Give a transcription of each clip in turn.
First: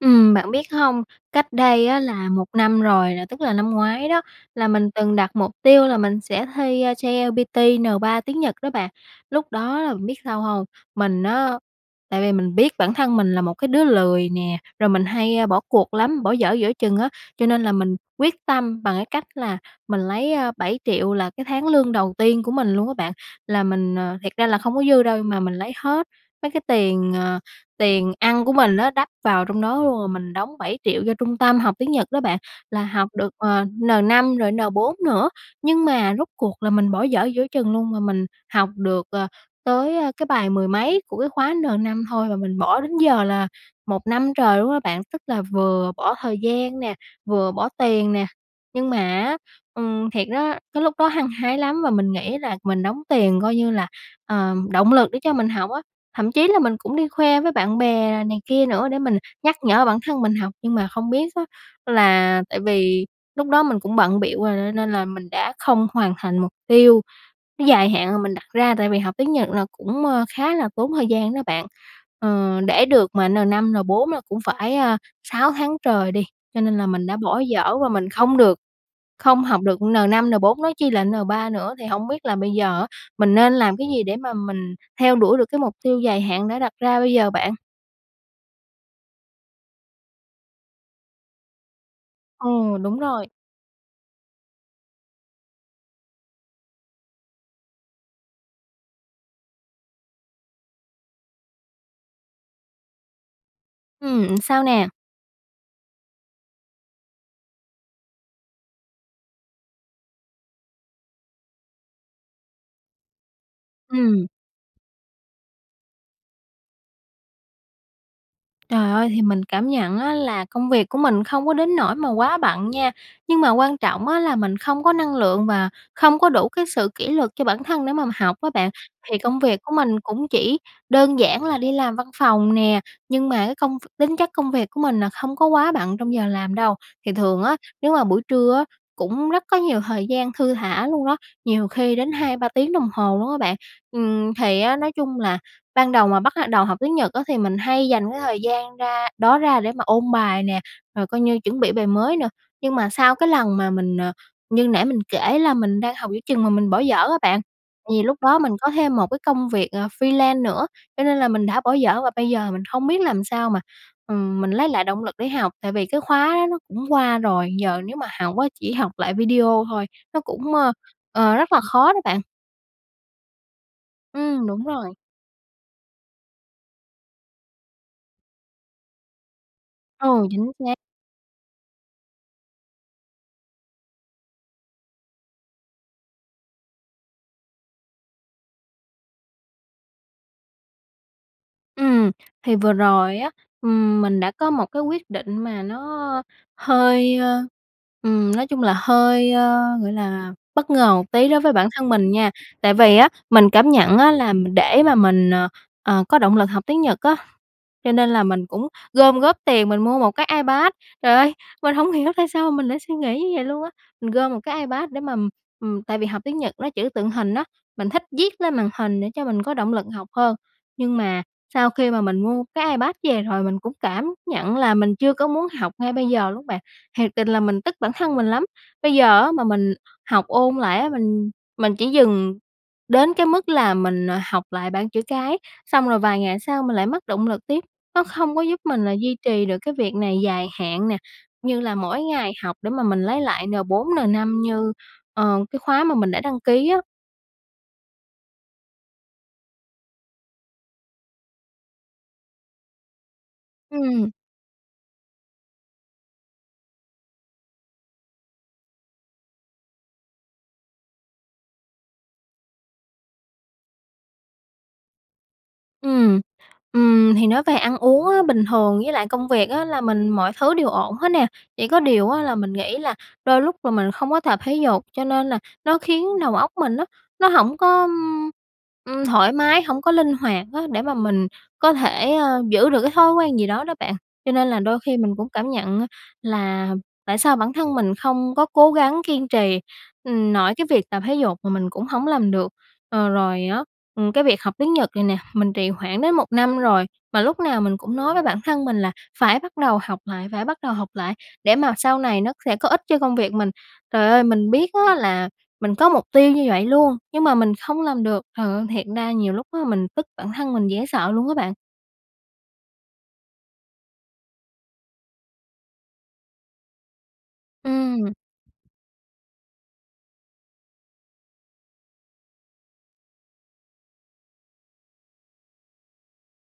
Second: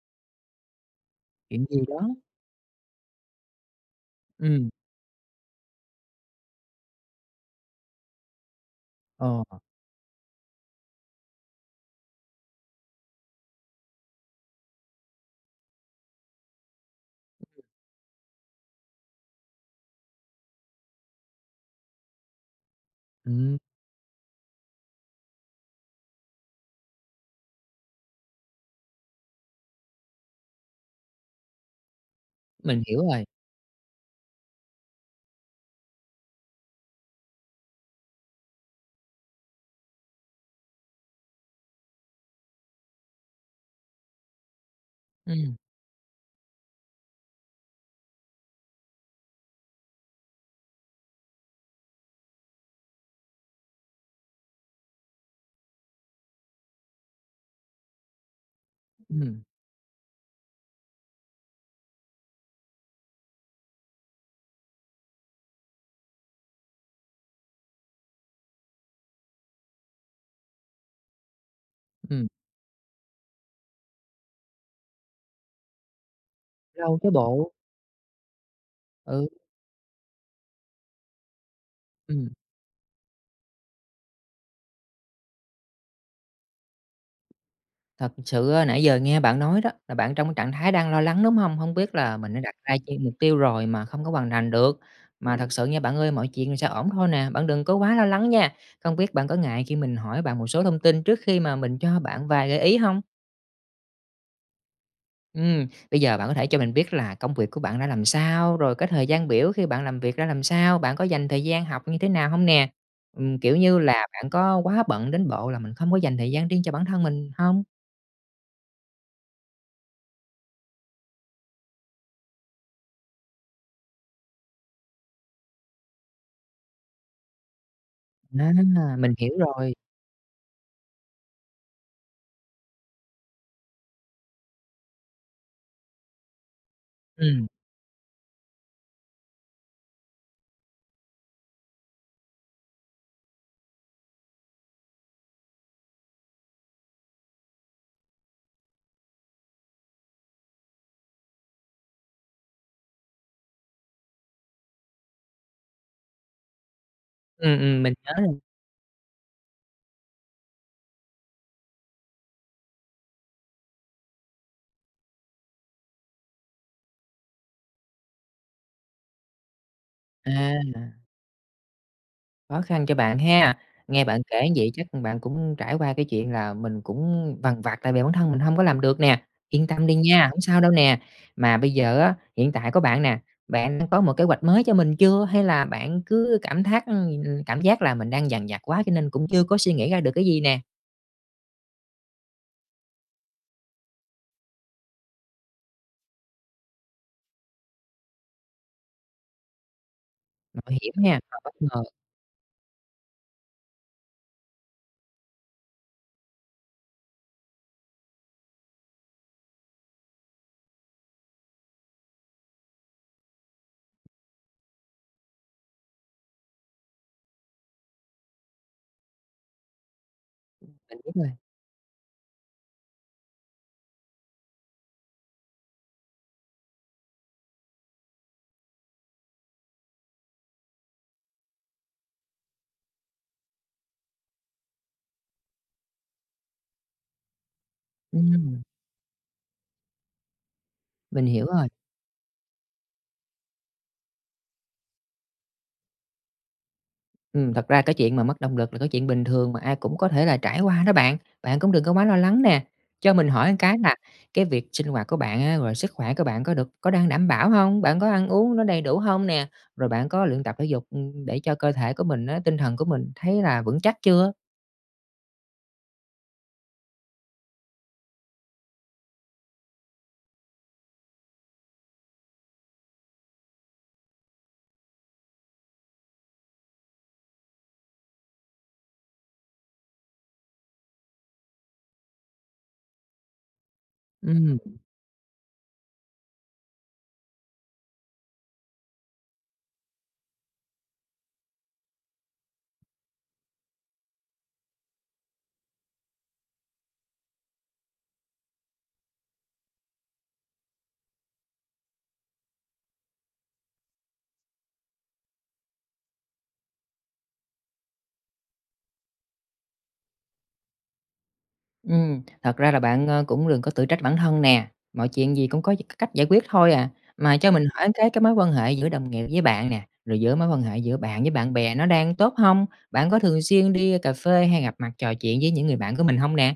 Ừm, bạn biết hông, cách Chuyện gì đây đó? á là 1 năm rồi nè, tức là năm ngoái đó, là Ừm. mình từng đặt mục tiêu là mình sẽ thi JLPT, N3 tiếng Nhật đó bạn. Ờ, Lúc ờ. đó bạn biết sao hông, mình á, tại vì mình biết bản thân mình là một cái đứa lười nè, rồi mình hay, a, bỏ cuộc lắm, bỏ dở giữa chừng á. Cho [unintelligible] nên là mình quyết tâm bằng cái cách là mình lấy, a, 7.000.000 là cái tháng lương đầu tiên của mình luôn á bạn, Ừm. là mình ờ, thiệt ra là không có dư đâu nhưng mà mình lấy hết mấy cái tiền, ờ, tiền ăn của mình á đắp vào trong đó luôn, rồi mình đóng 7.000.000 cho trung tâm học tiếng Nhật đó bạn. Mình Là hiểu học rồi. được, ờ, N5 rồi N4 nữa, nhưng mà rốt cuộc là mình bỏ dở giữa chừng luôn, mà mình học được, ờ, tới, a, cái bài mười mấy của cái khóa N5 thôi và mình bỏ đến giờ là 1 năm trời luôn á bạn. Tức là Ừm. vừa bỏ thời gian nè, vừa bỏ tiền nè, nhưng mà á, ừm, thiệt đó, cái lúc đó hăng hái lắm và mình nghĩ là mình đóng tiền coi như là, ờ, động lực để cho mình học á. Thậm chí là mình cũng đi khoe với bạn bè này kia nữa để mình Ừm. nhắc nhở bản thân mình học, nhưng mà không biết á là tại vì lúc đó mình cũng bận bịu rồi, nên nên là mình đã không hoàn thành mục tiêu dài hạn mà mình đặt ra, tại vì học tiếng Nhật là cũng, ơ, khá là tốn thời gian đó bạn. Ừm. Ờ, để được mà N5, N4 là cũng phải, a, 6 tháng trời đi, cho nên là Lâu mình chớ đã bỏ bộ. dở và mình không được Ừ. không học được N5, N4, nói chi là N3 nữa. Thì hổng biết Ừm. là bây giờ á, mình nên làm cái gì để mà mình theo đuổi được cái mục tiêu dài hạn đã đặt ra bây giờ bạn? Thật sự á, nãy giờ nghe bạn nói đó, là bạn trong cái trạng thái đang lo lắng, đúng hông? Hông biết là mình đã Ừ, đặt ra đúng chen mục rồi. tiêu rồi mà không có hoàn thành được. Mà thật sự nha bạn ơi, mọi chuyện rồi sẽ ổn thôi nè, bạn đừng có quá lo lắng nha. Không biết bạn có ngại khi mình hỏi bạn một số thông tin trước khi mà mình cho bạn vài gợi ý hông? Ừm, sao nè? Ừm. Bây giờ bạn có thể cho mình biết là công việc của bạn ra làm sao, rồi cái thời gian biểu khi bạn làm việc ra làm sao, bạn có dành thời gian học như thế nào hông nè? Ừm, kiểu như là, Ừm. bạn có quá bận đến bộ là mình hông có dành thời gian riêng cho bản thân mình hông? Trời ơi, thì mình cảm nhận á là công việc của mình không có đến nỗi mà quá bận nha, nhưng mà quan trọng á là mình không có năng lượng và không có đủ cái sự kỉ luật cho bản thân để mà học á Ná bạn. à, mình Thì hiểu công việc của rồi. mình cũng chỉ đơn giản là đi làm văn phòng nè, nhưng mà cái công v tính chất công việc của mình nà không có quá bận trong giờ làm đâu, thì thường Ừm. á nếu mà buổi trưa á cũng rất có nhiều thời gian thư thả luôn đó, nhiều khi đến 2-3 tiếng đồng hồ luôn á bạn. Ừm, thì á, nói chung là ban đầu mà bắt lại đầu học tiếng Nhật á thì mình hay dành cái thời gian ra đó ra để mà ôn bài nè, rồi coi như chuẩn bị bài mới nữa, nhưng mà sau cái lần mà mình, ờ, như nãy mình kể là mình đang học giữa chừng mà mình bỏ dở á bạn, Ừm, ừm, mình vì nhớ lúc đó rồi. mình có thêm một cái công việc ờ freelance nữa, cho nên là mình đã bỏ dở và bây giờ mình không biết làm sao mà, ừm, mình lấy lại động lực để học, tại vì cái khóa đó nó cũng qua rồi, giờ nếu mà học á chỉ học lại video thôi, nó À, cũng, ơ, là ờ, rất là khó đó bạn. Khó khăn cho bạn ha, nghe bạn Ừm, kể như đúng vậy chắc rồi. là bạn cũng trải qua cái chuyện là mình cũng vằn vặt tại vì bản thân mình hông có làm được nè, yên tâm đi Ừ, nha, hổng chính sao đâu xác. nè. Mà bây giờ á hiện tại có bạn nè, bạn đã có một kế hoạch mới cho mình chưa, hay là bạn cứ cảm thác ừm, cảm giác là mình đang dằn vặt quá cho nên cũng chưa có suy nghĩ ra được cái gì nè? Ừm, thì vừa rồi á, ừm, mình đã có một cái quyết định mà nó hơi, ơ, ừm, nói chung là hơi, ơ, gọi là, Mạo bất hiểm ngờ một nha, tí và đối với bất bản ngờ. thân mình nha, tại vì á, mình cảm nhận á là m để mà mình, ờ, ờ, có động lực học tiếng Nhật á, cho nên là mình cũng gom góp tiền mình mua 1 cái Ipad, trời ơi, mình hổng hiểu tại sao mình lại suy nghĩ như vậy luôn á. Mình gom 1 cái ipad để mà, ừm, tại vì học tiếng Nhật nó chữ tượng hình á, mình thích viết lên màn hình để cho mình có động lực học hơn, À, nhưng đúng mà rồi. sau khi mà mình mua cái Ipad về rồi mình cũng cảm nhận là mình chưa có muốn học ngay bây giờ luôn bạn, thiệt tình là mình tức bản thân mình lắm. Bây giờ á mà mình học ôn lại á mình mình chỉ dừng đến cái mức là mình học lại bảng chữ cái, xong rồi vài ngày sau mình lại mất động lực tiếp, nó không có giúp Ừm. mình là duy trì được cái việc này dài hạn nè, Mình hiểu như rồi. là mỗi ngày học để mà mình lấy lại N4 N5 như, ờ, cái khóa mà mình đã đăng ký á. Ừm, thật ra cái chuyện mà mất động lực là cái chuyện bình thường mà ai cũng có thể là trải qua đó bạn, bạn cũng đừng có quá lo lắng nè. Cho mình hỏi một cái là, Ừm. cái việc sinh hoạt của bạn á, rồi sức khỏe của bạn có được có đang đảm bảo hông? Bạn có ăn uống nó đầy đủ hông nè, rồi bạn có luyện tập thể dục, ưm, để cho cơ thể của mình á, tinh thần của mình thấy là vững chắc chưa? Ừm, ừm, thì nói về ăn uống á bình thường với lại công việc á là mình mọi thứ đều ổn hết nè, chỉ có điều á là mình nghĩ là đôi lúc là mình không có tập thể dục, cho nên là nó khiến đầu óc mình á nó hổng có, ưm, ừm, thoải mái, hổng có linh hoạt á để mà mình có thể, ờ, giữ được cái thói quen gì đó đó bạn. Cho nên Ừm. là đôi khi mình cũng cảm nhận á, là tại sao bản thân mình không có cố gắng kiên trì, ừm, nội cái việc tập thể dục mà mình cũng hổng làm được. Ờ, rồi á, ừm, cái việc học tiếng Nhật này nè mình trì hoãn đến 1 năm rồi, mà lúc nào mình cũng nói với bản thân mình là phải bắt đầu học lại, phải bắt đầu học lại, để mà sau này nó sẽ có ích cho công việc mình. Trời ơi, mình biết á là mình có mục tiêu như vậy luôn, nhưng mà mình không làm được, trời ơi, thiệt ra nhiều lúc á mình tức bản thân mình dễ sợ luôn á bạn. Ừm, thật ra là bạn, ờ, cũng đừng có tự trách bản thân nè, mọi chuyện gì cũng có d c cách giải quyết thôi à. Mà cho mình hỏi cái, Ừm. cái mối quan hệ giữa đồng nghiệp với bạn nè, rồi giữa mối quan hệ giữa bạn với bạn bè nó đang tốt hông? Bạn có thường xuyên đi cà phê, hay gặp mặt trò chuyện với những người bạn của mình hông nè?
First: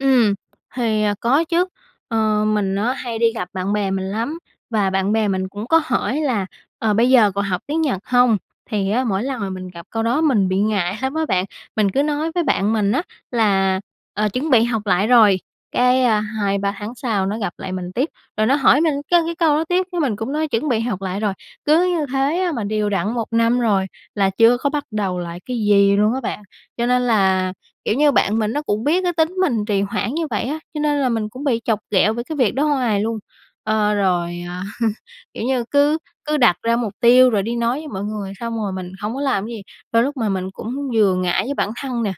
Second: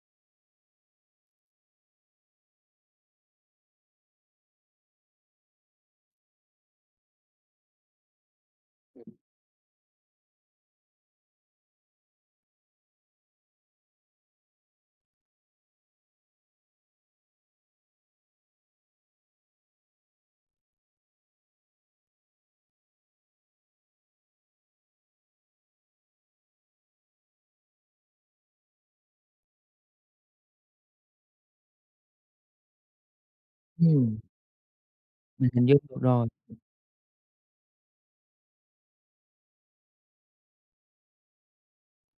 Ừm, thì, à, có chứ. Ờ, mình á hay đi gặp bạn bè mình lắm và bạn bè mình cũng có hỏi là "Ờ, bây giờ còn học tiếng Nhật hông?". Thì Ừm. á, mỗi lần mà mình gặp câu đó mình bị ngại lắm á bạn. Mình cứ nói với bạn mình á là "Ờ, chuẩn bị học lại rồi", cái, a, 2-3 tháng sau nó gặp lại mình tiếp, rồi nó hỏi mình cái cái câu đó tiếp, cái mình cũng nói: "Chuẩn bị học rồi". Cứ như thế á mà đều đặn 1 năm rồi, là chưa có bắt đầu lại cái gì luôn á bạn. Cho nên là, kiểu như, bạn mình nó cũng biết cái tính mình trì hoãn như vậy á, cho nên là mình cũng bị chọc ghẹo về cái việc đó hoài luôn. Ờ, Ừm. rồi, à, kiểu Mình như, hình dung được cứ rồi. cứ đặt ra mục tiêu, rồi đi nói với mọi người xong rồi mình hông có làm cái gì, đôi lúc mà mình cũng vừa ngại với bản thân nè,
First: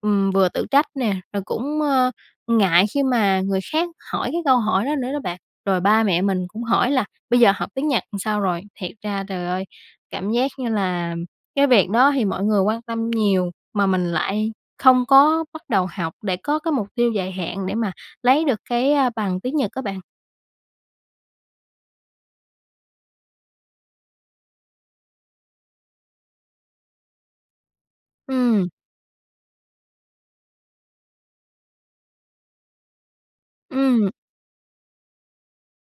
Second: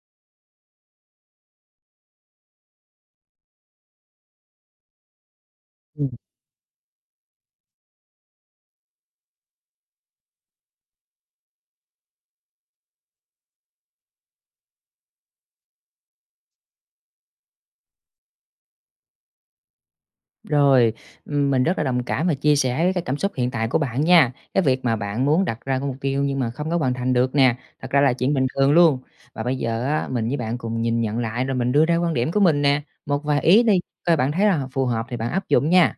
ừm, vừa tự trách nè, rồi cũng, ơ, ngại khi mà người khác hỏi cái câu hỏi đó nữa đó bạn. Rồi ba Ừm. mẹ mình cũng hỏi là "Bây giờ học tiếng Nhật sao rồi?", thiệt ra, trời ơi, cảm giác như là cái việc đó thì mọi người quan tâm nhiều, mà mình lại không có bắt đầu học để có cái mục tiêu dài hạn, để mà lấy được cái, a, bằng tiếng Nhật á bạn. Rồi. Ừm, mình rất là đồng cảm và chia sẻ với cái cảm xúc hiện tại của bạn nha. Cái việc mà bạn muốn đặt ra cái mục tiêu nhưng mà không có hoàn thành được nè, thật ra là chuyện bình Ừm. thường luôn. Và bây giờ á, mình với bạn cùng nhìn nhận lại, rồi mình đưa ra quan điểm của mình nè. Một vài ý đi, Ừm. coi bạn thấy là h phù hợp thì bạn áp dụng nha.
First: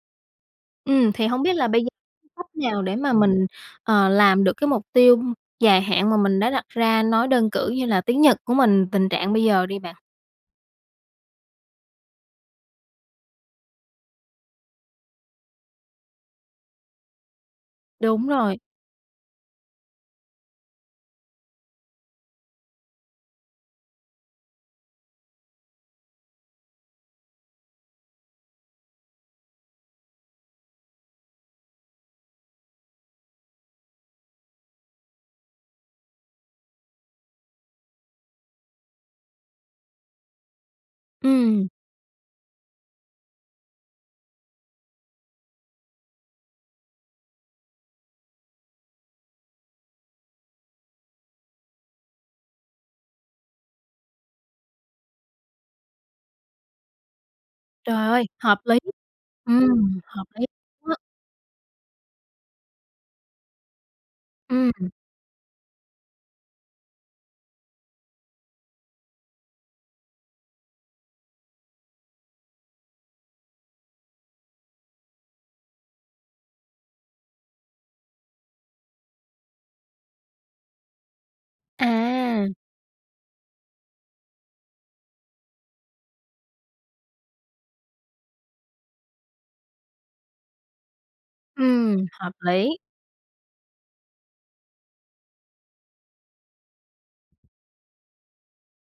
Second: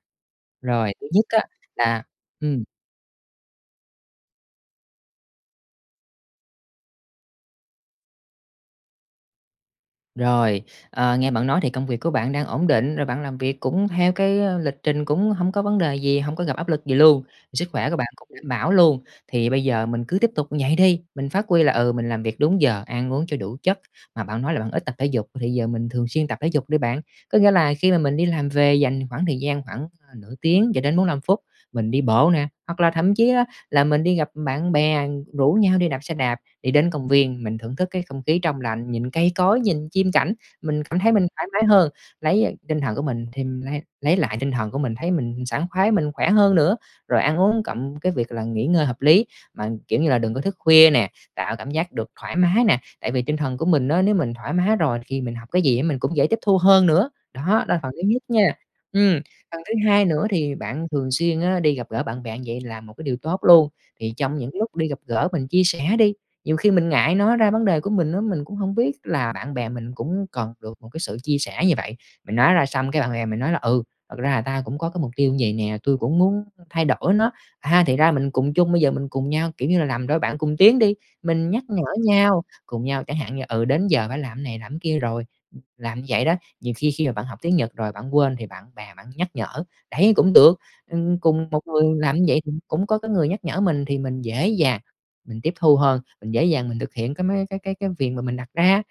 Rồi, thứ Ừm. nhất Thì á hông biết là bây giờ là cách ừm. nào để mà mình, ờ, làm được cái mục tiêu dài hạn mà mình đã đặt ra, nói đơn cử như là tiếng Nhật của mình, tình trạng bây giờ đi bạn? Rồi. Ờ, nghe bạn nói thì công việc của bạn đang ổn định, rồi bạn làm việc cũng theo cái, á, lịch trình cũng hông có vấn đề gì, hông có gặp áp lực gì luôn, sức khỏe của bạn cũng Đúng đảm rồi. bảo luôn. Thì bây giờ mình cứ tiếp tục như vậy đi, mình phát huy là, ừ, mình làm việc đúng giờ, ăn uống cho đủ chất. Mà bạn nói là bạn ít tập thể dục, thì giờ mình thường xuyên tập thể dục đi bạn. Có nghĩa là khi mà mình đi làm về, dành khoảng thời gian khoảng nửa tiếng cho đến 45 phút, mình đi bộ nè, hoặc là thậm chí á là mình đi gặp bạn bè, rủ nhau đi đạp xe đạp, đi đến công viên, mình thưởng thức cái không khí trong lành, nhìn cây cối, nhìn chim cảnh. Mình cảm thấy mình thoải mái Ừm. hơn, lấy á tinh thần của mình thì mình lấy lấy lại tinh thần của mình, thấy mình sảng khoái, mình khỏe hơn nữa, rồi ăn uống cộng cái việc là nghỉ ngơi hợp lý, mà, kiểu như là, đừng có thức khuya nè, tạo cảm giác được thoải mái nè. Tại vì tinh thần của mình á nếu mình thoải mái rồi thì mình học cái gì mình cũng dễ tiếp thu hơn nữa. Đó, đó là phần thứ Trời nhất ơi! nha. Hợp lý! Ừm, phần thứ Ừm, hai nữa hợp lý thì bạn đó! thường xuyên á đi gặp gỡ bạn bè như vậy là một cái điều tốt luôn. Thì trong những Ừm. lúc đi gặp gỡ, mình chia sẻ đi. Nhiều khi mình ngại nói ra vấn đề của mình á, mình cũng hông biết là bạn bè mình cũng cần được một cái sự chia sẻ như vậy. Mình nói ra xong, cái bạn bè mình nói là "Ừ, thật ra là tao cũng có cái mục tiêu vầy nè. Tui cũng muốn thay đổi nó." A, thì ra mình cùng chung, bây giờ mình cùng nhau, kiểu như là, làm đôi bạn cùng tiến đi. Mình nhắc nhở nhau, À! cùng nhau chẳng hạn như, ừ, đến giờ phải làm cái này, làm cái kia rồi, ừm, làm như vậy đó. Nhiều khi khi mà bạn học tiếng Nhật rồi bạn quên thì bạn bè bạn nhắc nhở, đấy, cũng được. Ừm, cùng một người Ừm. làm như Hợp vậy thì lý! cũng có cái người nhắc nhở mình, thì mình dễ dàng, mình tiếp thu hơn. Mình dễ dàng mình thực hiện cái mấy cái cái cái việc mà mình đặt ra.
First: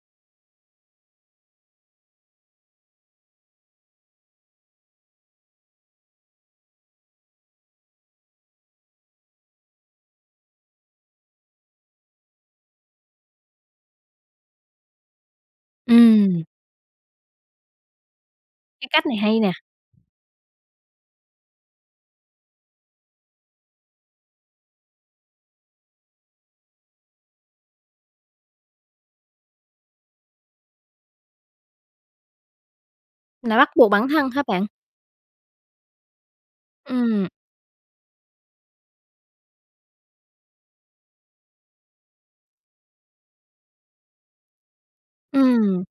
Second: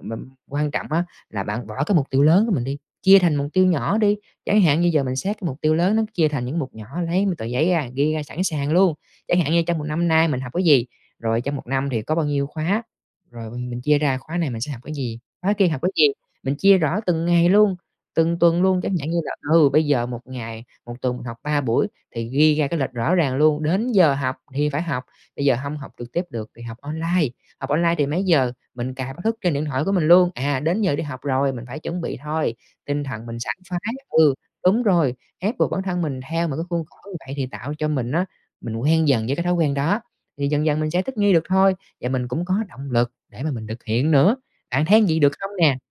Mà quan trọng á là bạn bỏ cái mục tiêu lớn của mình đi, chia thành mục tiêu nhỏ đi. Chẳng hạn như giờ mình xét cái mục tiêu lớn nó chia thành những mục nhỏ, lấy một tờ giấy ra, ghi ra sẵn sàng luôn. Chẳng hạn như trong một năm nay mình học cái gì? Rồi trong một năm thì có bao nhiêu khóa? Rồi mình mình chia ra khóa này mình sẽ học cái gì, khóa kia học cái gì? Ừm. Mình chia rõ từng ngày luôn, từng tuần luôn. Cái Chẳng cách hạn như này là, hay nè. ừ, bây giờ 1 ngày, 1 tuần mình học 3 buổi thì ghi ra cái lịch rõ ràng luôn. Đến giờ học thì phải học. Bây giờ hông học trực tiếp được thì học online. Học online thì mấy giờ mình cài báo thức trên điện thoại của mình luôn. À, đến giờ đi học rồi, mình phải chuẩn bị thôi, tinh thần mình Là sảng bắt khoái buộc bản thân ừ, hả bạn? đúng rồi. Ép buộc bản thân mình theo một cái khuôn khổ như Ừm. vậy thì tạo cho mình á mình quen dần với cái thói quen đó, thì dần dần mình sẽ thích nghi được thôi. Và mình cũng có động lực để mà mình thực hiện nữa. Bạn thấy như vậy được không nè? Ừm.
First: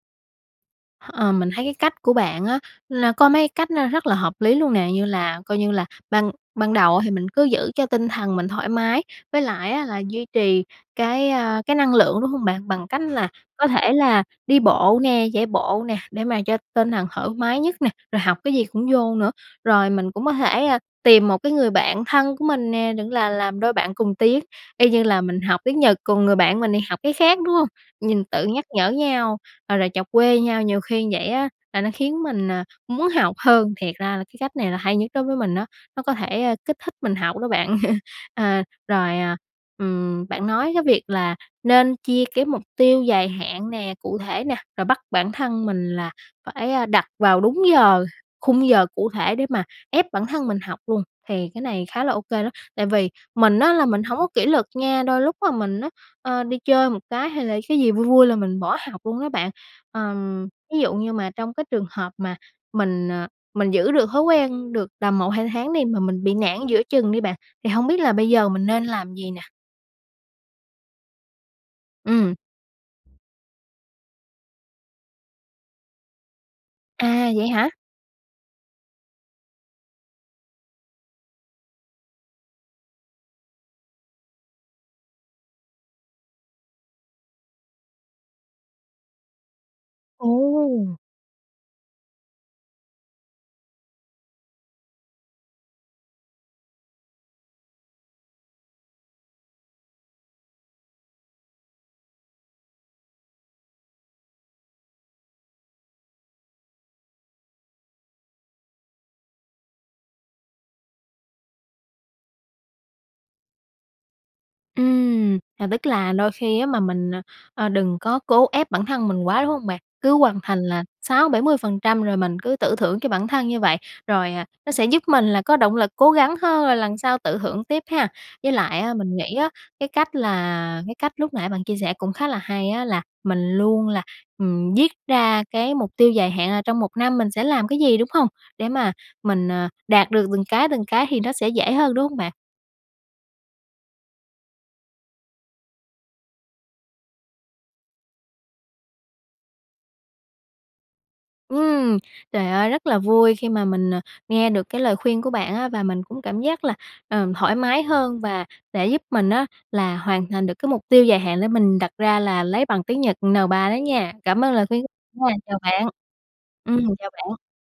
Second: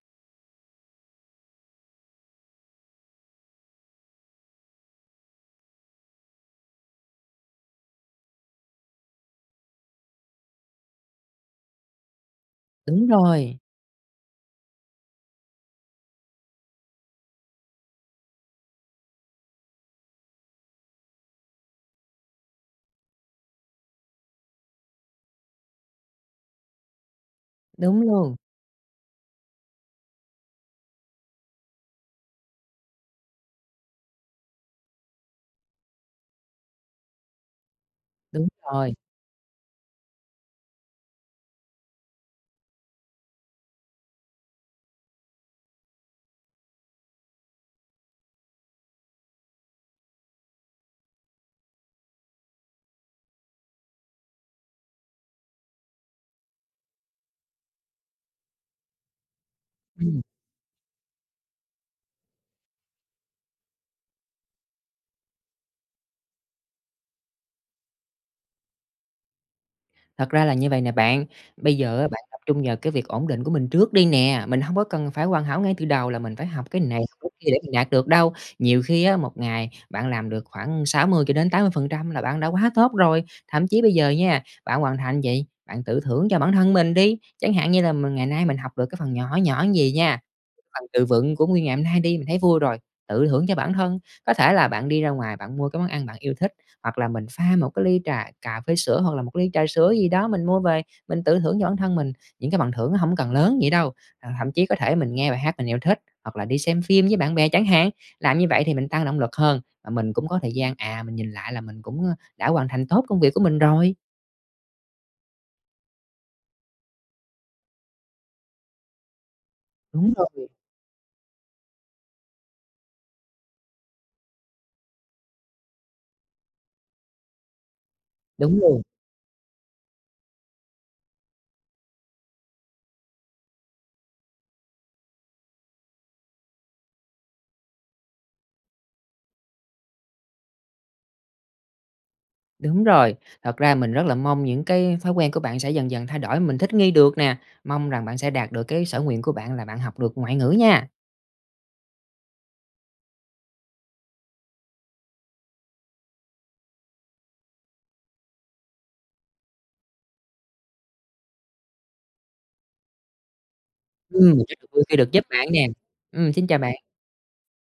H ờ, mình thấy cái cách của bạn á là có mấy cách nó rất là hợp lý luôn nè, như là coi như là ban ban đầu á thì mình cứ giữ cho tinh thần mình thoải mái, với lại á là duy trì cái, a, cái năng lượng, đúng hông bạn? Bằng cách Đúng là rồi. có thể là đi bộ nè, chạy bộ nè, để mà cho tinh thần thoải mái nhất nè, rồi học cái gì cũng vô nữa. Rồi mình cũng có thể, ơ, tìm 1 cái người bạn thân của mình nè, đừng là làm đôi bạn cùng tiến y như là mình học tiếng Nhật, còn người bạn mình thì học cái khác, đúng hông? Đúng Nhìn luôn. tự nhắc nhở nhau, rồi là chọc quê nhau, nhiều khi như vậy á là nó khiến mình, à, muốn học hơn. Thiệt ra là cái cách này là hay nhất đối với mình á, nó có thể, ơ, kích thích mình học đó bạn. Đúng À, rồi. rồi, à, ừm, bạn nói cái việc là nên chia cái mục tiêu dài hạn nè, cụ thể nè, rồi bắt bản thân mình là phải, a, đặt vào đúng giờ, khung giờ cụ thể để mà ép bản thân mình học luôn, thì cái này khá là ô kê đó. Tại vì mình á là mình hổng có kỷ luật nha, đôi lúc á mình á, ơ, đi chơi một cái, hay là cái gì vui vui là mình bỏ học luôn á bạn. Ừm. Ờm, ví dụ như mà trong cái trường hợp mà mình, ờ, mình giữ được thói quen được tầm 1-2 tháng đi mà mình bị nản giữa chừng đi bạn, thì hông biết là bây giờ mình nên làm gì nè? Thật ra là như vầy nè bạn, bây giờ á bạn Ừm. tập trung vào cái việc ổn định của mình trước đi nè, mình hông có cần phải hoàn hảo ngay từ đầu là mình phải học cái này, học cái À, vậy kia để hả? mình đạt được đâu. Nhiều khi á, một ngày bạn làm được khoảng 60-80% là bạn đã quá tốt rồi! Thậm chí bây giờ nha, bạn hoàn thành gì, bạn tự thưởng cho bản thân mình đi! Chẳng hạn như là mình ngày nay mình học được cái phần nhỏ nhỏ vầy nha, cái phần Ồ. từ vựng của nguyên ngày hôm nay đi mình thấy vui rồi, tự thưởng cho bản thân. Có thể là bạn đi ra ngoài, bạn mua cái món ăn bạn yêu thích, hoặc là mình pha một cái ly trà cà phê sữa, hoặc là một cái ly trà sữa gì đó mình mua về mình tự thưởng cho bản thân mình, những cái phần thưởng nó hổng cần lớn vậy đâu. Ờ, thậm chí có thể mình nghe bài hát mình yêu thích, hoặc là đi xem phim với bạn bè chẳng hạn, làm như vậy thì mình tăng động lực hơn, và mình cũng có thời gian, à, mình nhìn lại là mình cũng, ơ, đã hoàn thành tốt công việc của mình rồi. Ừm. À, tức là đôi khi á mà mình, à, đừng có cố ép bản thân mình quá, đúng hông bạn? Đúng Cứ hoàn rồi. thành là 60-70% rồi mình cứ tự thưởng cho bản thân như vậy, rồi, à, nó sẽ giúp mình là có động lực cố gắng hơn rồi lần sau tự thưởng tiếp ha. Với Đúng lại luôn. á, mình nghĩ á cái cách là cái cách lúc nãy bạn chia sẻ cũng khá là hay á là, mình luôn là, ừm, viết ra cái mục tiêu dài hạn là trong một năm mình sẽ làm cái gì, đúng hông? Để mà mình, ờ, đạt được từng cái từng cái thì nó sẽ dễ hơn, đúng hông bạn? Đúng rồi. Thật ra mình rất là mong những cái thói quen của bạn sẽ dần dần thay đổi, mình thích nghi được nè! Mong rằng bạn sẽ đạt được cái sở nguyện của bạn là bạn học được ngoại ngữ nha! Ừm. Trời ơi rất là vui khi mà mình, à, nghe được cái lời khuyên của bạn á và mình cũng cảm giác là, ờ, thoải mái hơn và để giúp mình á là hoàn thành được cái mục tiêu dài hạn để mình đặt ra là lấy bằng tiếng Nhật N3 đó nha. Ừm, Cảm mình ơn rất lời là vui khuyên khi được [unintelligible] giúp nha, bạn chào nè. bạn. Ừm, xin chào bạn. Ừm, chào bạn.